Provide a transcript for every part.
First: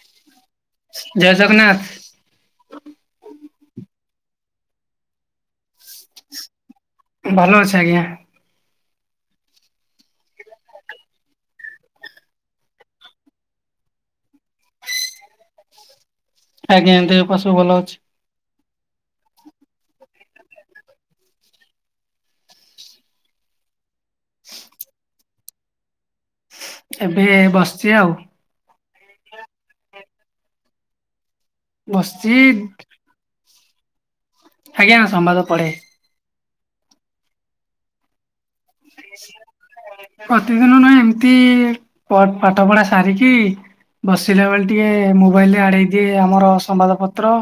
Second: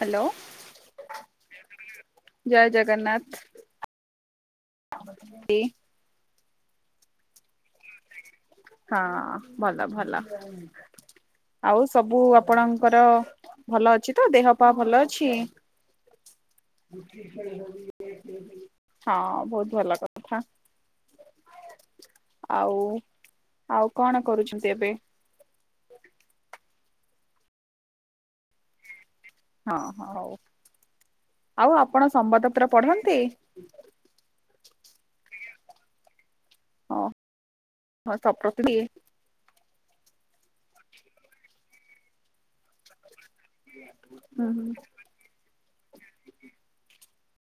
Hello ଜୟ ଜଗନ୍ନାଥ ଜୟ ଜଗନ୍ନାଥ ଭଲ ଅଛି ଆଜ୍ଞା। ହଁ ଭଲ ଭଲ ଆଉ ସବୁ ଆପଣଙ୍କର ଭଲ ଅଛି ତ ଦେହ ପା ଭଲ ଅଛି? ଆଜ୍ଞା ଏ ଦେହ ପା ସବୁ ଭଲ ଅଛି। ହଁ ବୋହୁତ ଭଲ କଥା ଆଉ ଆଉ କଣ କରୁଛନ୍ତି ଏବେ? ଏବେ ବସିଛି ଆଉ। ହଁ ହଁ ହୋଉ ଆଉ ଆପଣ ବସିଛି ସମ୍ବାଦତ୍ର ପଢନ୍ତି। ଆଜ୍ଞା ସମ୍ବାଦ ପଢେ। ହଁ ହଁ ସପତି ବି ପ୍ରତିଦିନ ନହ ଏମିତି ପା ପାଠ ପଢା ସାରିକି ବସିଲା ହୁଁ ବେଳେ ହୁଁ ଟିକେ ମୁଁ ମୋବାଇଲରେ ଆଡେଇ ଦିଏ ଆମର ସମ୍ବାଦ ପତ୍ର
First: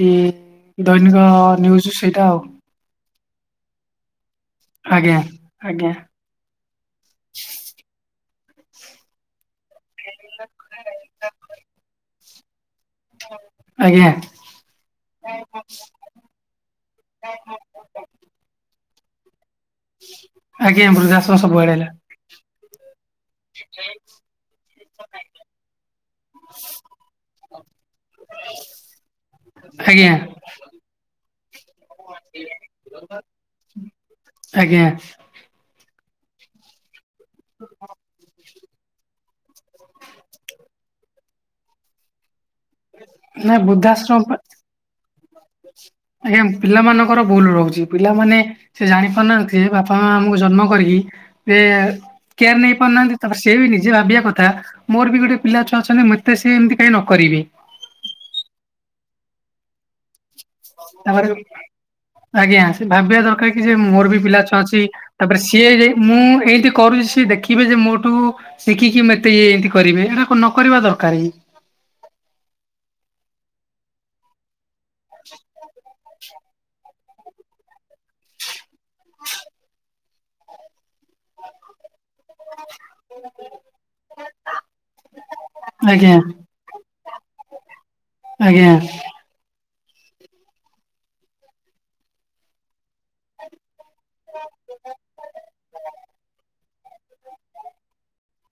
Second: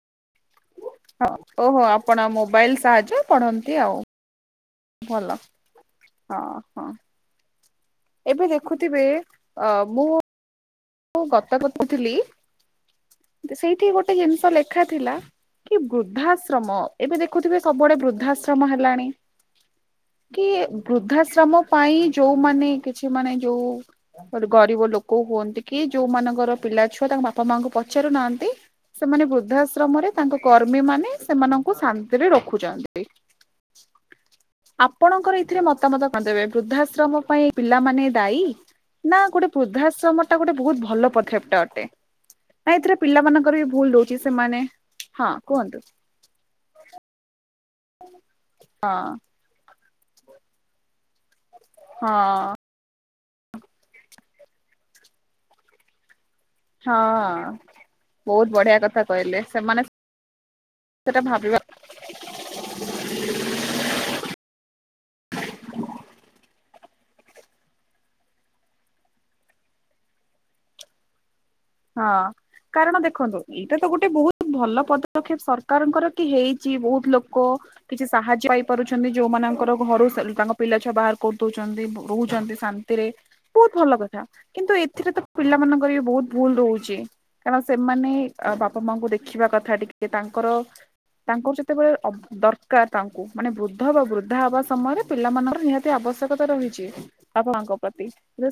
କି ଦୈନିକ ହଁ ଓହୋ ନିଜ ଆପଣ [unintelligible] ମୋବାଇଲ ସାହାଯ୍ୟ ପଢ଼ନ୍ତି, ଆଉ ଆଜ୍ଞା ଭଲ ଆଜ୍ଞା ହଁ ହଁ। ଏବେ ଦେଖୁଥିବେ ଅ ମୁଁ ମୁଁ ଗତ [unintelligible] ସେଇଠି ଆଜ୍ଞା ଗୋଟେ ଜିନିଷ ଲେଖା ଥିଲା କି ବୃଦ୍ଧାଶ୍ରମ ଏବେ ଦେଖୁଥିବେ ସବୁଆଡେ ବୃଦ୍ଧାଶ୍ରମ ହେଲାଣି। କି ଆଜ୍ଞା ବୃଦ୍ଧାଶ୍ରମ ସବୁଆଡେ ହେଲା ପାଇଁ ଯୋଉମାନୋ କିଛି ମାନେ ଯୋଉ ଗରିବ ଲୋକ ହୁଅନ୍ତି ଯୋଉ ମାନଙ୍କର ପିଲା ଛୁଆ ତାଙ୍କ ବାପା ମାଙ୍କୁ ପଚାରୁ ନାହାନ୍ତି ସେମାନେ ବୃଦ୍ଧାଶ୍ରମରେ ଆଜ୍ଞା ତାଙ୍କ କର୍ମୀ ମାନେ ମାନଙ୍କ ଶାନ୍ତିରେ ରଖୁଛନ୍ତି ଆଜ୍ଞା ଆପଣଙ୍କର ଏଥିରେ ମତାମତ କରିଦେବେ ବୃଦ୍ଧାଶ୍ରମ ପାଇଁ ପିଲାମାନେ ଦାୟୀ, ନା ଗୋଟେ ବୃଦ୍ଧାଶ୍ରମ ଏଟା ଗୋଟେ ବୋହୁତ ଭଲ ପଦକ୍ଷେପ ଅଟେ ନା ଏଥିରେ ପିଲା ନା ମଙ୍କର ବି ଭୁଲ ରହୁଛି ବୃଦ୍ଧାଶ୍ରମ ସେମାନେ ହଁ। କୁହନ୍ତୁ। ଆଜ୍ଞା ପିଲାମାନାନଙ୍କର ଭୁଲ ରହୁଚି, ପିଲାମାନେ ସେ ହଁ ଜାଣି ପାରୁନାହାନ୍ତି ସେ ବାପା ମା ଆମକୁ ଜନ୍ମ କରିକି ଏ ହଁ କେୟାର ନେଇ ପାରୁନାହାନ୍ତି। ତାପରେ ସେ ବି ନିଜେ ଭାବିବା କଥା ମୋର ବି ଗୋଟେ ପିଲା ଛୁଆ ଅଛନ୍ତି ମତେ ସେମିତି ହଁ ବୋହୁତ ବଢିଆ କଥା କହିଲେ ସେମାନେ ସେଟା ତାପରେ ଭାବିବା ଆଜ୍ଞା ସେ ଭାବିବା ଦରକାର କି ଯେ ମୋର ବି ପିଲା ଛୁଆ ଅଛି। ତାପରେ ସିଏ ମୁଁ ଏଇତି କରୁଚି ସିଏ ଦେଖିବେ ଯେ ମୋଠୁ ଶିଖିକି ମତେ ଇଏ ଏମିତି କରିବେ ଏଇଟା ନକର ଦରକାର ଏଇଁ ହଁ କାରଣ ଦେଖନ୍ତୁ ଏଇଟା ତ ଗୋଟେ ବୋହୁତ ଭଲ ପଦକ୍ଷେପ ସରକାରଙ୍କର କି ହେଇ କି ବୋହୁତ ଲୋକ କିଛି ସାହାଯ୍ୟ ପାଇପାରୁଚନ୍ତି ଯୋଉମାନଙ୍କର ଘରୁ ତାଙ୍କ ପିଲାଛୁଆ ବାହାର କରିଦଉଛନ୍ତି ରହୁଛନ୍ତି ଶାନ୍ତି ବୋହୁତ ଭଲ କଥା କିନ୍ତୁ ଏଥିରେ ତ ପିଲାମାନାନଙ୍କର ବି ଆଜ୍ଞା ବୋହୁତ ଭୁଲ ରହୁଚି କାରଣ ସେମାନେ ଆଜ୍ଞା ବାପା ମାଙ୍କୁ ଦେଖ ଦେଖିବା କଥା ଟିକେ ତାଙ୍କର ତାଙ୍କର ଯେତେବେଳେ ଅ ଦର୍ ତାଙ୍କୁ ମାନେ ବୃଦ୍ଧ ବା ବୃଦ୍ଧା ହବା ସମୟରେ ପିଲାମାନାନଙ୍କର ନିହାତି ଆବଶ୍ୟକତା ରହିଚି। [unintelligible] ପ୍ରତି।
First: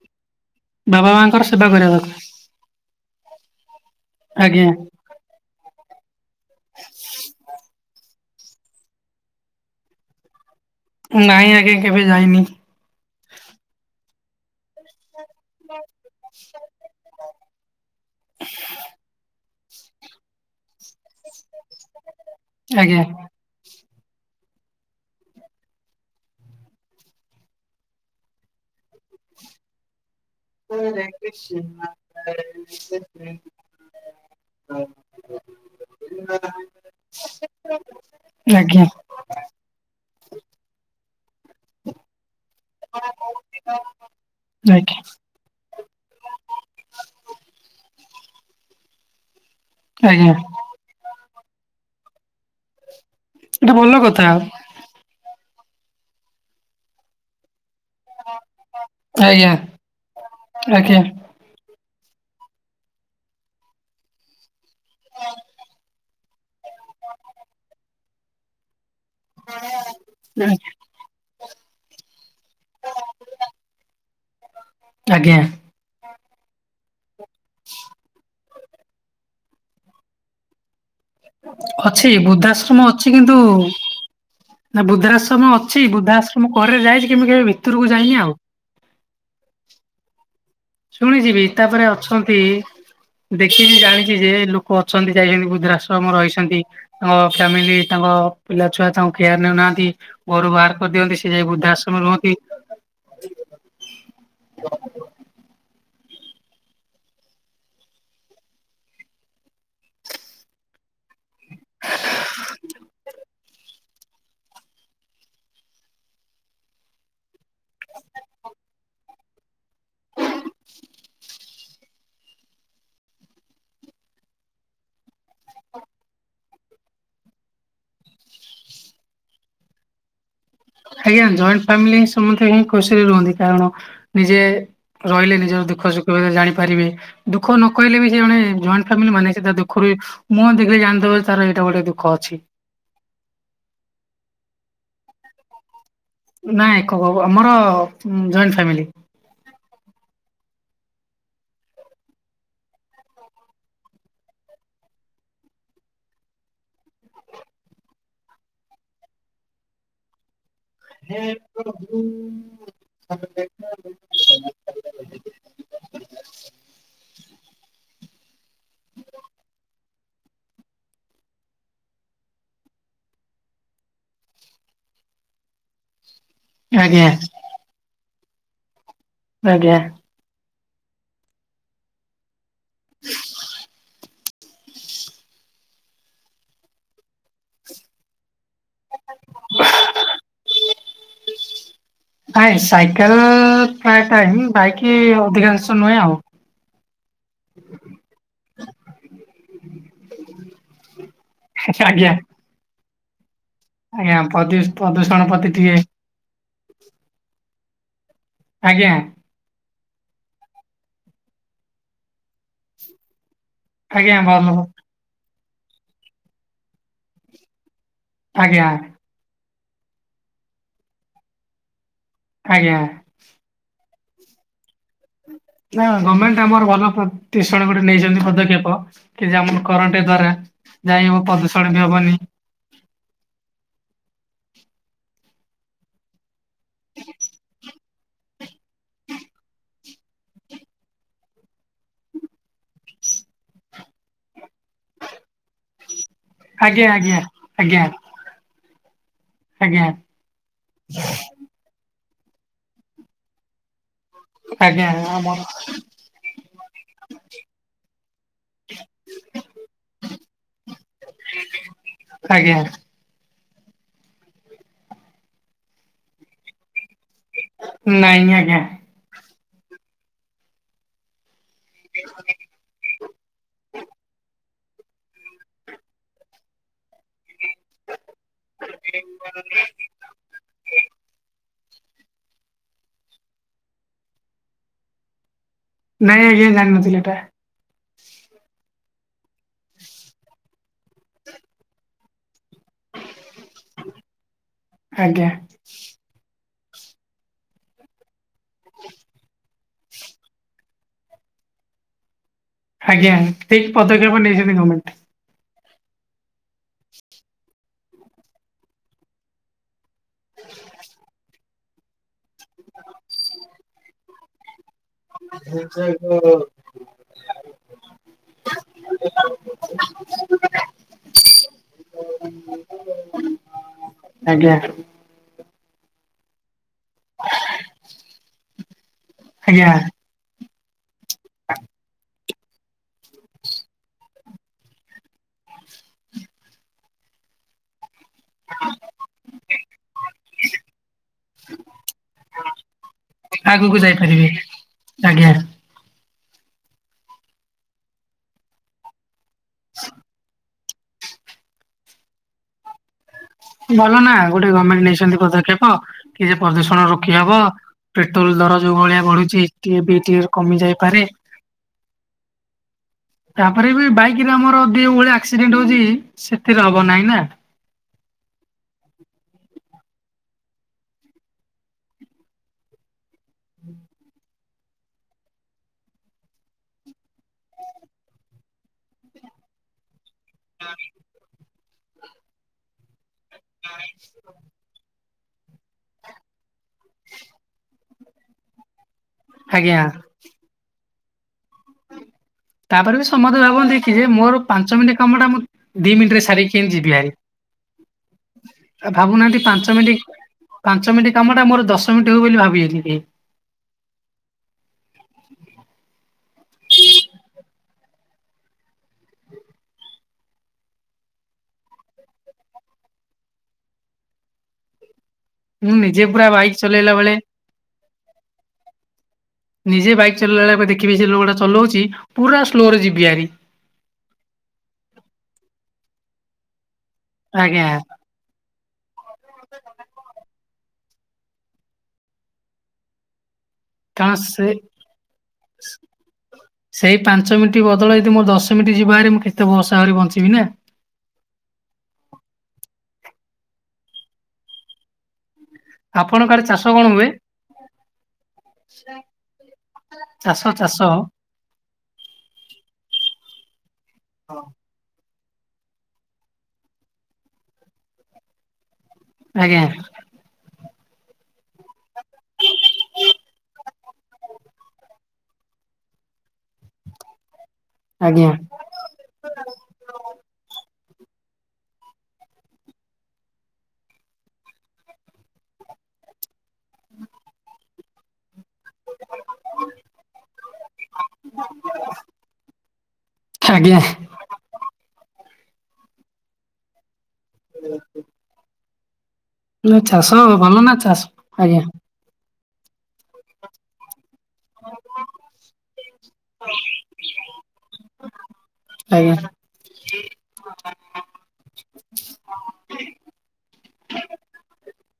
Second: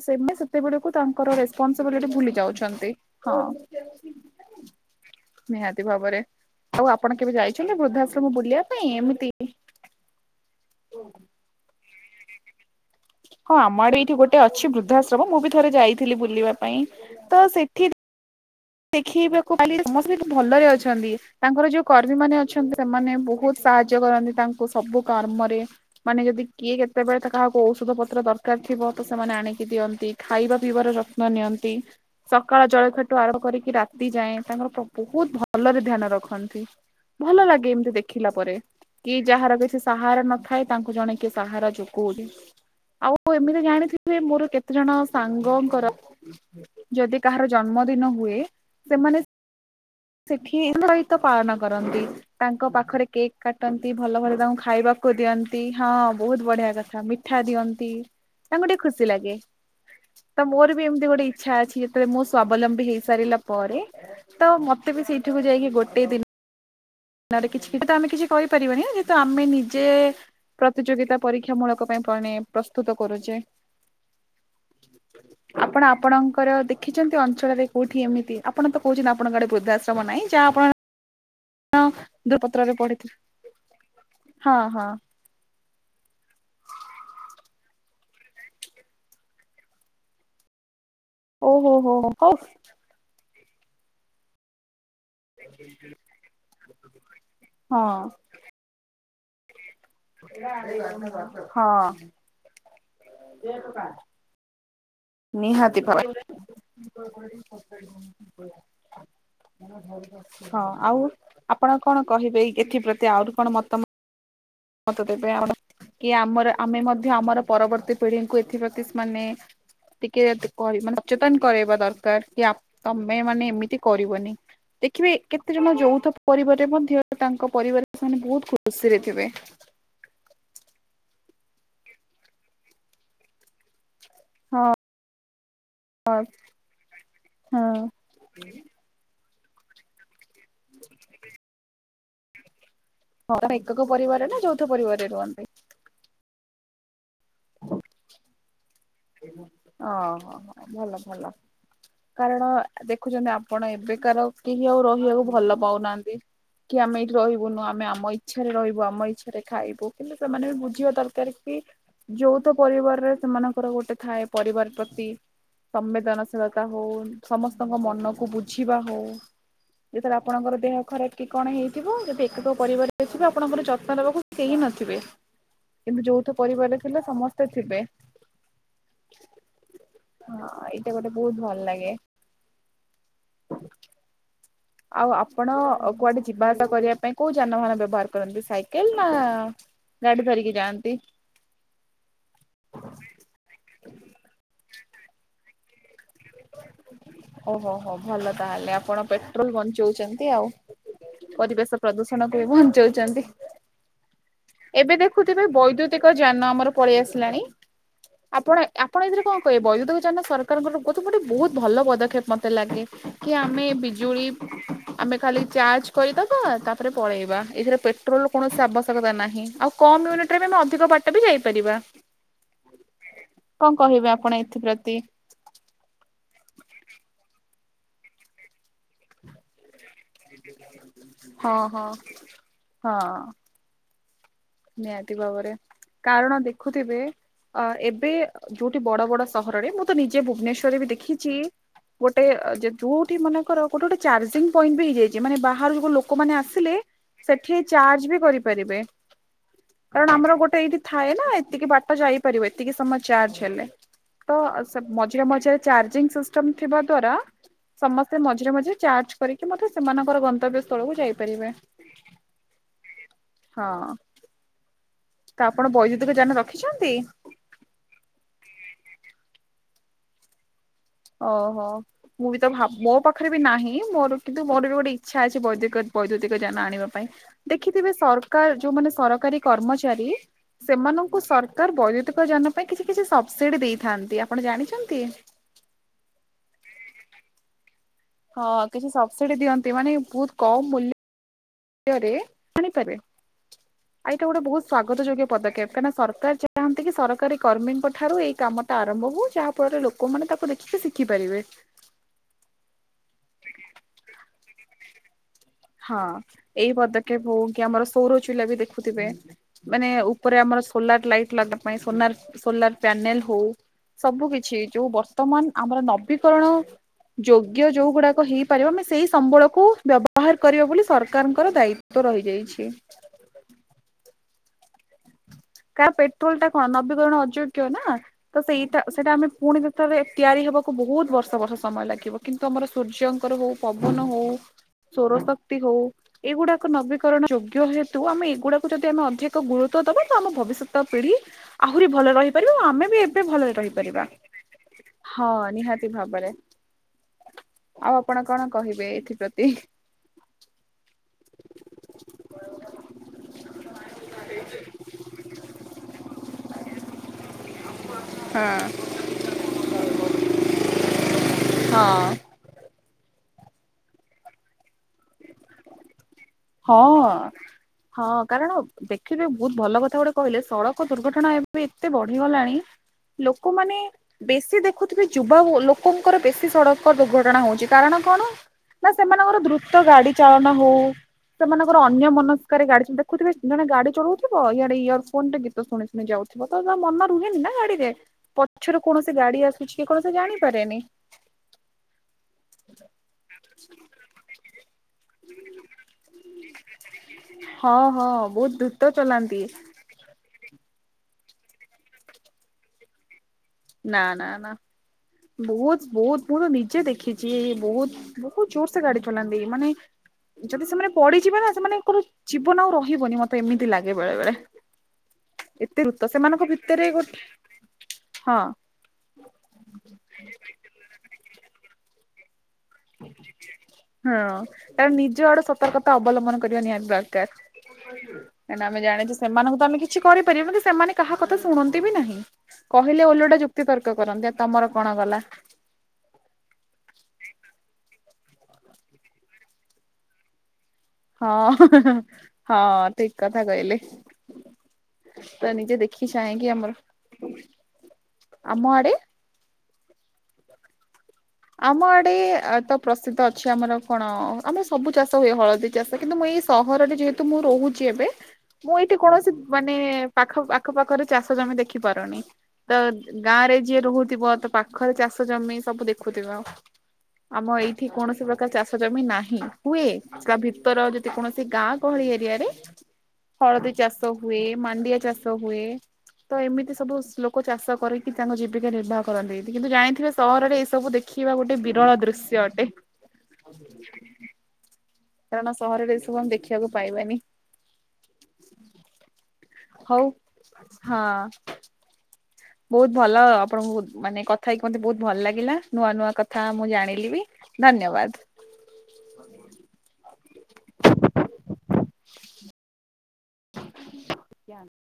ସେମାନେ ସେତେବେଳକୁ ବାବା ତାଙ୍କର ମାଙ୍କର ସେବା କରିବା ରେପନସିବିଲିଟି ଦରକାର ଭୁଲି ଯାଉଛନ୍ତି ହଁ। ଆଜ୍ଞା। ନିହାତି ଭାବରେ ଆଉ ଆପଣ କେବେ ଯାଇଛନ୍ତି ବୃଦ୍ଧାଶ୍ରମ ବୁଲିବା ପାଇଁ ଏମିତି। ନାଇଁ ଆଜ୍ଞା। କେବେ ଯାଇନି ହଁ ଆମ ଆଡେ ଏଇଠି ଗୋଟେ ଅଛି ବୃଦ୍ଧାଶ୍ରମ ମୁଁ ବି ଥରେ ଯାଇଥିଲି ବୁଲିବା ପାଇଁ ତ ସେଠି ଶିଖେଇବାକୁ ସମସ୍ତେେ ଭଲରେ ଅଛନ୍ତି ତାଙ୍କର ଯୋଉ କର୍ମୀ ମାନେ ଅଛନ୍ତି ଆଜ୍ଞା ସେମାନେ ବୋହୁତ ସାହାଯ୍ୟ କରନ୍ତି ତାଙ୍କୁ ସବୁ କର୍ମରେ ମାନେ ଯଦି କିଏ କେତେବେଳେ ତା କାହାକୁ ଔଷଧ ପତ୍ର ଦରକାର ଥିବ ତ ସେମାନେ ଆଣିକି ଦିଅନ୍ତି। ଖାଇବା ପିଇବାର ହରେ ଯତ୍ନ ନିଅନ୍ତି କୃଷ୍ଣ ହରେ ସକାଳ କୃଷ୍ଣ। ଜଳଖେଟୁ ଆରମ୍ଭ କର ରାତି ଯାଏଁ ତାଙ୍କର ବହୁତ ଭଲରେ ଧ୍ୟାନ ରଖନ୍ତି। ଭଲ ଲାଗେ ଏମିତି ଦେଖିଲା ପରେ। ଆଜ୍ଞା କି ଯାହାର କିଛି ସାହାରା ନଥାଏ ତାଙ୍କୁ ଜଣେ କିଏ ସାହାରା ଯୋଗଉଛି। ଆଉ [unintelligible] ଏମିତି ଜାଣିଥିବେ ମୋର କେତେ ଜଣ ଆଜ୍ଞା ସାଙ୍ଗଙ୍କର ଯଦି କାହାର ଜନ୍ମଦିନ ହୁଏ ସେମାନେ ଆଜ୍ଞା ସେଠି [unintelligible] ସହିତ ପାଳନ କରନ୍ତି। ତାଙ୍କ ପାଖରେ କେକ୍ ଏଟା କାଟନ୍ତି ଭଲ କଥା ଭରେ ତାଙ୍କୁ ଖାଇବା କୁ ଦିଅନ୍ତି ହଁ ବହୁତ ବଢିଆ କଥା ମିଠା ଦିଅନ୍ତି। ତାଙ୍କୁ ଟିକେ ଖୁସି ଲାଗେ ଆଜ୍ଞା ତ ମୋର ବି ଆଜ୍ଞା। ଏମତି ଗୋଟେ ଇଛା ଅଛି ଯେତେବେଳେ ମୁଁ ସ୍ଵାବଲମ୍ବୀ ହେଇସାରିଲା ପରେ ତ ମତେ ବି ସେଇଠକୁ ଯାଇକି ଗୋଟେ ଦିନ ନେ କିଛି ତ ଆମେ କିଛି କହିପାରିବାନି ନା [unintelligible] ତ ଆମେ ନିଜେ ପ୍ରତିଯୋଗିତା ପରୀକ୍ଷା ମୂଳକ ପାଇଁ ମାନେ ପ୍ରସ୍ତୁତ କରୁଛେ। [unintelligible] ଆଜ୍ଞା ଆପଣ ଆପଣଙ୍କର ଦେଖ ରଖିଛନ୍ତି ଅଞ୍ଚଳରେ କୋଉଠି ଏମିତି ଆପଣ ତ କହୁଛନ୍ତି ଆପଣଙ୍କ ଗଡେ ବୃଦ୍ଧାଶ୍ରମ ନାଇଁ ଯାହା ଆପଣ ଅଛି ଦୂରପତ୍ରରେ ବୃଦ୍ଧାଶ୍ରମ ଅଛି ପଢିଥିବେ କିନ୍ତୁ ହଁ ନା ହଁ ବୃଦ୍ଧାଶ୍ରମ ଅଛି ବୃଦ୍ଧାଶ୍ରମ କରେ ଯାଇଛି କିନ୍ତୁ କେବେ ଭିତରକୁ ଯାଇନି ଆଉ। ଶୁଣିଛି ବି ଓହୋ ତାପରେ ହୋ ହୋ ହଉ ଅଛନ୍ତି ଦେଖିବି ଜାଣିଛି ଯେ ଲୋ ଅଛନ୍ତି ଯାଇଛନ୍ତି ବୃଦ୍ଧାଶ୍ରମ ରହିଛନ୍ତି ତାଙ୍କ ଫ୍ୟାମିଲି ତାଙ୍କ ହଁ ପିଲଛୁଆ ଥାଉ କେୟର ନେଉ ନାହାନ୍ତି। ଘରୁ ବାହାର କରିଦିଅନ୍ତି ସେ ଯାଇ ବୃଦ୍ଧାଶ୍ରମରେ ହଁ ରୁହନ୍ତି। [unintelligible] ନିହାତି ପା [unintelligible] ହଁ ଆଉ ଆପଣ କଣ କହିବେ ଏଇ ଏଥି ପ୍ରତି ଆହୁରି କଣ ମତାମ ମତ ଦେବେ [unintelligible] କି ଆମର ଆମେ ମଧ୍ୟ ଆମର ପରବର୍ତ୍ତୀ ପିଢିଙ୍କୁ ଏଥିପତିସ୍ ମାନେ ଟିକେ [unintelligible] ସଚେତନ କରାଇବା ଦରକାର କି ଆମେ ତମେ ମାନେ ଏମିତି କରିବନି। ଦେଖିବେ କେତେ ଜଣ ଯୌଥ ପରିବାରରେ ମଧ୍ୟ ତାଙ୍କ ପରିବାର ସେମାନେ ବହୁତ ଖୁସିରେ ଥିବେ। [unintelligible] ଆଜ୍ଞା ଜଏଣ୍ଟ ଫାମିଲି ହିଁ ସମସ୍ତେ ହିଁ ଖସିରେ ରୁହନ୍ତି କାରଣ ନିଜେ ହଁ ରହିଲେ ନିଜର ଦୁଃଖ ସୁଖ ଜାଣିପାରିବେ ଦୁଃଖ ହଁ ନ କହିଲେ ବି ଜଣେ ଜଏଣ୍ଟ ଫ୍ୟାମିଲି ମାନେ ଅଛି ତା ଦୁଃଖରୁ ମୁହଁ ଦେଖିଲେ ଯାଣିଦବ ତାର ଏଇଟା ଗୋଟେ ଦୁଃଖ ଅଛି। ହଁ ତମେ ଏକକ ପରିବାର ନା ଯୌଥ ପରିବାରରେ ରୁହନ୍ତି? ନା ଏକକ ଆମର ଜଏଣ୍ଟ ଫ୍ୟାମିଲି। ଓ ହ ହ ଭଲ ଭଲ। କାରଣ ଦେଖୁଛନ୍ତି ଆପଣ ଏବେକାର କେହି ଆଉ ରହିବାକୁ ଭଲ ପାଉନାହାନ୍ତି। କି ଆମେ ଏଠି ରହିବୁନୁ ଆମେ ଆମ ଇଚ୍ଛାରେ ରହିବୁ ଆମ ଇଚ୍ଛାରେ ଖାଇବୁ କିନ୍ତୁ ସେମାନେ ବି ବୁଝ ଝିଅ ଦରକାର କି ଯୌଥ ପରିବାରରେ ସେମାନଙ୍କର ଗୋଟେ ଥାଏ ପରିବାର ପ୍ରତି ସମ୍ବେଦନଶୀଳତା ହଉ ସମସ୍ତଙ୍କ ମନକୁ ବୁଝିବା ହଉ ଯେତେବେଳେ ଆପଣଙ୍କର ଦେହ ଖରାପ କି କଣ ହେଇଥିବ ଯଦି ଏକକ ପରିବାରରେ ଥିବେ ଆପଣଙ୍କର ଯତ୍ନ ନବାକୁ କେହି ନଥିବେ କିନ୍ତୁ ଯୌଥ ପରିବାର୍ ଆଜ୍ଞା [unintelligible] ସମସ୍ତେ ଥିବେ। ଆଜ୍ଞା। ହଁ ଏଇଟା ଗୋଟେ ବହୁତ ଭଲ ଲାଗେ। [unintelligible] ଆଉ ଆପଣ କୁଆଡେ ଯିବା ଆସା କରିବା ପାଇଁ କୋଉ ଯାନବାହାନ ବ୍ୟବହାର କରନ୍ତି ସାଇ ଏ ମା ଗାଡି ଧରିକି ଯାଆନ୍ତି। [unintelligible] ନାଇଁ ସାଇକେଲ ପ୍ରାୟ ଟାଇମ୍ ବାଇକ ଅଧିକାଂଶ ନୁହେଁ ଆଉ। ଓହୋ ହୋ ଭଲ ତାହେଲେ ଆପଣ ପେଟ୍ରୋଲ ବଞ୍ଚଉଛନ୍ତି ଆଉ। ପରିବେଶ ଆଜ୍ଞା ପ୍ରଦୂଷଣକୁ ବଞ୍ଚାଉଛନ୍ତି। ଆଜ୍ଞା ପ୍ରଦୂ ଏବେ ପ୍ରଦୂଷଣ ଦେଖୁଥିବେ ପ୍ରତି ଟିକେ ବୈଦ୍ୟୁତି ତ ଯାନ ଆମର ପଳେଇ ଆସିଲାଣି ଆପଣ ଆଜ୍ଞା ଆପଣ ଏଥିରେ କଣ କହିବେ ବୈଦୁକ ଯାନ ସରକାରଙ୍କର କହୁଠୁ ଗୋଟେ ବହୁତ ଭଲ ପଦକ୍ଷେପ ମତେ ଲାଗେ କି ଆମେ ଆଜ୍ଞା ଭଲ ଆମେ ଖାଲି ଚାର୍ଜ କରିଦବା ତାପରେ ପଳେଇବା ଏଥିରେ ପେଟ୍ରୋଲ ର କୌଣସି ଆଜ୍ଞା ଆବଶ୍ୟକତା ନାହିଁ ଆଉ କମ୍ ୟୁନିଟରେ ବି ଆମେ ଅଧିକ ବାଟ ବି ଯାଇପାରିବା। ଆଜ୍ଞା। କଣ କହିବେ ଆପଣ ଏଥିପ୍ରତି? ନା ଗମେଣ୍ଟ ଆମର ଭଲ ପ୍ରତିଷଣ ଗୋଟେ ନେଇଛନ୍ତି ପଦକ୍ଷେପ କି ଯେ ଆମ କରରେଣ୍ଟ ଦ୍ଵାରା ଯାଇବ ହଁ ପ୍ରଦୂଷଣ ହଁ ବି ହବନି। ହଁ। ନିହାତି ଭାବରେ କାରଣ ଦେଖୁଥିବେ ଅ ଏବେ ଯୋଉଠି ବଡ ବଡ ସହରରେ ମୁଁ ତ ନିଜେ ଭୁବନେଶ୍ଵରରେ ବି ଦେଖିଛି ଗୋଟେ ଯୋଉଠି ମନେକର ଗୋଟେ ଗୋଟେ ଚାର୍ଜ ପଏଣ୍ଟ ବି ହେଇଯାଇଛି ମାନେ ବାହାରୁ ଲୋକ ଲୋକମାନେ ଆସିଲେ ଆଜ୍ଞା ଆଜ୍ଞା ସେଠି ଆଜ୍ଞା ଚାର୍ଜ ବି କରିପାରିବେ। ଆଜ୍ଞା କାରଣ ଆମର ଗୋଟେ ଏଇଠି ଥାଏ ନା ଏତିକି ବାଟ ଯାଇପାରିବ ଏତିକି ସମୟ ଚାର୍ଜ ହେଲେ। ତ ସେ ଆଜ୍ଞା ମଝିରେ ଆମର ମଝିରେ ଚାର୍ଜିଂ ସିଷ୍ଟମ ଥିବା ଦ୍ଵାରା ସମସ୍ତେ ମଝିରେ ମଝିରେ ଚାର୍ଜ କରିକି ମଧ୍ୟ ସେମାନଙ୍କର ଗନ୍ତବ୍ୟ ସ୍ଥଳକୁ ଯାଇପାରିବେ। ଆଜ୍ଞା। ହଁ। ତ ଆପଣ ବୈଦ୍ୟୁତିକ ଯାନ ରଖିଛନ୍ତି? ନାଇଁ ଆଜ୍ଞା। ଓହୋ ମୁଁ ବି ତ ଭାବ ମୋ ପାଖରେ ବି ନାହିଁ ମୋର କି ନ୍ତୁ ମୋର ବି ଗୋଟେ ଇଚ୍ଛା ଅଛି ବୈ ବୈଦ୍ୟୁକ ଯାନ ଆଣିବା ପାଇଁ। ଦେଖିଥିବେ ସରକାର ଯୋଉମାନେ ସରକାରୀ କର୍ମଚାରୀ ସେମାନଙ୍କୁ ସର କାର ବୈଦ୍ୟୁତିକ ଯାନ ପାଇଁ କିଛି କିଛି ସବସିଡି ଦେଇଥାନ୍ତି ଆପଣ ଜାଣିଛନ୍ତି? ନାଇଁ ଆଜ୍ଞା ଜଣିିନଥିଲି ଏଟା। ହଁ କିଛି ସବସିଡି ଦିଅନ୍ତି ମାନେ ବହୁତ କମ ମୂଲ୍ୟ ଲ୍ୟରେ ଆଣିପାରିବେ ଏଇଟା ଗୋଟେ ବହୁତ ସ୍ଵାଗତ ଯୋଗ୍ୟ ଆଜ୍ଞା ପଦକ୍ଷେପ କାହିଁକି ନା ସରକାର ଚା ହାନ୍ତି କି ସରକାରୀ କର୍ମୀଙ୍କ ଠାରୁ ଏଇ କାମ ଟା ଆରମ୍ଭ ହଉ ଯାହା ଫଳରେ ଲୋକମାନେ ତାକୁ ଦେଖିକି ଶିଖିପାରିବେ। ଆଜ୍ଞା। ଠିକ୍ ପଦକ୍ଷେପ ନେଇଛନ୍ତି ଗମେଣ୍ଟ। ହଁ ଏଇ ପଦକ୍ଷେପ ହଉ କି ଆମର ସୌରଚୁଲା ବି ଦେଖୁଥିବେ ମାନେ ଉ ଉପରେ ଆମର ସୋଲାର ଲାଇଟ୍ ଲାଗିବା ପାଇଁ ସୋଲାର ସୋଲାର ପ୍ୟାନେଲ ହଉ ସବୁ କିଛି ଯୋଉ ବର୍ଷ ବର୍ତ୍ତମାନ ଆମର ନବୀକରଣ ଯୋଗ୍ୟ ଯୋଉ ଗୁଡାକ ହେଇପାରିବ ଆମେ ସେଇ ସମ୍ବଳକୁ ବ୍ୟବ ହାର କରିବା ବୋଲି ସରକାରଙ୍କର ଦାୟିତ୍ଵ ରହିଯାଇଛି। ଆଜ୍ଞା। କାର ପେଟ୍ରୋଲ ଟା କଣ ନବୀକରଣ ଅଯୋଗ୍ୟ ନା? ତ ସେଇଟା ସେଇଟା ଆମେ ପୁଣି ଆଜ୍ଞା ଯେତେବେଳେ ତିଆରି ହବାକୁ ବହୁତ ବର୍ଷ ବର୍ଷ ସମୟ ଲାଗିବ କିନ୍ତୁ ଆମର ସୂର୍ଯ୍ୟଙ୍କର ହଉ ପବନ ହଉ ସୋର ଶକ୍ତି ହଉ ଏଇଗୁଡାକ ନବୀକରଣ ଯୋଗ୍ୟ ହେତୁ ଆମେ ଏଗୁଡ଼ାକୁ ଯଦି ଆମେ ଅଧିକ ଗରୁତ୍ୱ ଦେବା ଆମ ଭବିଷ୍ୟତ ପିଢି ଆହୁରି ଭଲରେ ରହିପାରିବ ଆମେ ବି ଏବେ ଭଲରେ ଆଗକୁ ରହିପାରିବା। ଯାଇପାରିବେ ଆଜ୍ଞା। ହଁ ନିହାତି ଭାବରେ ଆଉ ଆପଣ କଣ କହିବେ ଏଥିପତି? ଭଲ ନା ଗୋଟେ ଗମେଣ୍ଟ ନେଇଛନ୍ତି ପଦକ୍ଷେପ କି ଯେ ପ୍ରଦୂଷଣ ରୋକିହବ ପେଟ୍ରୋଲ ଦର ଯୋଉ ହଁ। ଭଳିଆ ବଢୁଛି ଟିକେ ବି ଟିକେ କମି ଯାଇପାରେ ହଁ। ତାପରେ ବି ବାଇକରେ ଆମର ଦି ଓଳି ଆକ୍ସିଡେଣ୍ଟ ହଉଛି ସେଥିରେ ହବ ହଁ। ନାହିଁ ନା। ହଁ କାରଣ ଦେଖିବେ ବହୁତ ଭଲ କଥା ଗୋଟେ କହିଲେ ସଡକ ଦୁର୍ଘଟଣା ଏବେ ଏତେ ବଢିଗଲାଣି ଲୋକମାନେ ବେଶି ଦେଖ ଦେଖୁଥିବେ ଯୁବା ଲୋକଙ୍କର ବେଶୀ ସଡକ ଦୁର୍ଘଟଣା ହଉଛି କାରଣ କଣ? ନା ସେମାନଙ୍କର ଦ୍ରୁତ ଗାଡି ଚାଳନ ହଉ ସେମାନଙ୍କର ଅନ୍ୟ ମନସ୍କାରେ ଗାଡି ଦେଖୁଥିବେ ଜଣେ ଗାଡି ଚଳଉଥିବ ଇଆଡେ ଇର ଫୋ ଫୋନଟେ ଗୀତ ଶୁଣି ଶୁଣି ଯାଉଥିବ ତ ତା ମନ ରୁହେନି ନା ଗାଡିରେ। ପ ପଛରୁ କୌଣସି ଗାଡି ଆସୁଛି ଆଜ୍ଞା କି କୌଣସି ଜାଣିପାରେନି। ତାପରେ ବି ସମସ୍ତେ ଭାବନ୍ତି କିରେ ମୋର ପାଞ୍ଚ ମିନିଟ କାମ ଟା ମୁ ଦି ମିିନିଟରେ ସାରିକି କେମିତି ଯିବି ହାରି। ହଁ ହଁ ବହୁତ ଦୁତ ଚଲାନ୍ତି। ତମେ [unintelligible] ପାଞ୍ଚ ମିନିଟ୍ କାମଟା ମୋର ଦଶ ମିନିଟ୍ ହବ ବୋଲି ଭାବିବେନି କେଇ। ନା ନା ନା ବହୁତ ବହୁତ ମୁଁ ତ ନିଜେ ଦେଖିଛି ବହୁତ ବହୁତ ଜୋର ସେ ଗାଡି ଚଲାନ୍ତି ମାନେ ଯଦି ସେମାନେ ପଡିଯିବେ ନା ସେମାନଙ୍କର ଜୀବନ ଆଉ ରହିବନି ମତେ ଏମିତି ଲାଗେ ବେଳେ ବେଳେ। ମୁଁ ଏତେ ନିଜେ ଦୁତ ପୁରା ସେମାନଙ୍କ ବାଇକ୍ ଭିତରେ ଚଲେଇଲା ବେଳେ ଗୋଟ୍ ହଁ। ନିଜେ ବାଇକ୍ ଚଲେଇଲା ବେଳେ ଦେଖିବି ଯେ ଲୋକଟା ଚଲଉଛି ପୁରା ସ୍ଲୋରେ ଯିବି ଆରି। ହଁ କାରଣ ନିଜ ଆଡେ ସତର୍କତା ଅବଲମ୍ବନ କରିବା ନିହାତି ଦରକାର। ଆଜ୍ଞା। କାଇଁ ନା ଆମେ ଜାଣିଛେ ସେମାନଙ୍କୁ ତ ଆମେ କିଛି କରିପାରିବୁ ନାଇଁ, କି ସେମାନେ କାହା କଥା ଶୁଣନ୍ତି ବି ନାହିଁ। କହିଲେ ଓଲଟା ଯୁକ୍ତିତର୍କ କାରଣ କରନ୍ତି, ଆ ସେ ତମର କଣ ଗଲା। ସେଇ ପାଞ୍ଚ ମିନିଟ୍ ବଦଳରେ ଯଦି ମୋ ଦଶ ମିନିଟ ଯିବ ହାରି ମୁଁ କେତେ ବର୍ଷ ଆହୁରି ବଞ୍ଚିବି ନା। ହଁ ହଁ ଠିକ କଥା କହିଲେ। ତ ନିଜେ ଦେଖି ଆପଣଙ୍କ ଆଡେ ଚାହିଁକି ଚାଷ କଣ ହୁଏ ଆମର, ଆମ ଆଡେ ଚାଷ ଚାଷ। ଆମ ଆଡେ-ଏ-ଏ ତ ପ୍ରସିଦ୍ଧ ଅଛି ଆମର କଣ ଆମର ସବୁ ଚାଷ ହୁଏ ହଳଦୀ ଚାଷ କିନ୍ତୁ ମୁଁ ଏଇ ସହରରେ ଯେହେତୁ ମୁଁ ରହୁଛି ଏବେ, ମୁଁ ଏଇଠି କୌଣସି ଆଜ୍ଞା ମାନେ ପାଖ ଆଖ ପାଖରେ ଚାଷ ଜମି ଦେଖିପାରୁନି। ତ ଗାଁ ରେ ଯିଏ ରହୁଥିବ ତ ପାଖରେ ଚାଷ ଜମି ସବୁ ଦେଖ ଦେଖୁଥିବ ଆମ ଏଇଠି କୌଣସି ଆଜ୍ଞା। ପ୍ରକାର ଚାଷ ଷ ଜମି ନାହିଁ ହୁଏ କ ଭିତର ଯଦି କୌଣସି ଗାଁ ଗହଳି ଏରିଆରେ ହଳଦୀ ଚାଷ ହୁଏ, ମାଣ୍ଡିଆ ଚାଷ ହୁଏ। ତ ଏମିତି ସବୁ ଲୋକ ଚାଷ କରିକି ତାଙ୍କ ଜୀବିକା ନିର୍ବାହ କରନ୍ତି, ଏ କିନ୍ତୁ ଜାଣିଥିବେ ସହରରେ ଏ ସ ବୁ ଦେଖିବା ଗୋଟେ ବିରଳ ଦୃଶ୍ୟ ଅଟେ। ଆଜ୍ଞା। କାରଣ ସହରରେ ଏ ସବୁ ଆମେ ଦେଖିବାକୁ ପାଇବାନି। [inaudible] ନା ହଉ ଚାଷ ଭଲ ନା ହଁ ଚାଷ ଆଜ୍ଞା। ବହୁତ ଭଲ ଆପଣଙ୍କୁ ମାନେ କ ଥାଇକି ମୋତେ ବହୁତ ଭଲ ଲାଗିଲା, ନୂଆ ନୂଆ କଥା ମୁଁ ଜାଣିଲି ବି ଧନ୍ୟବାଦ। ଆଜ୍ଞା। [inaudible] [inaudible]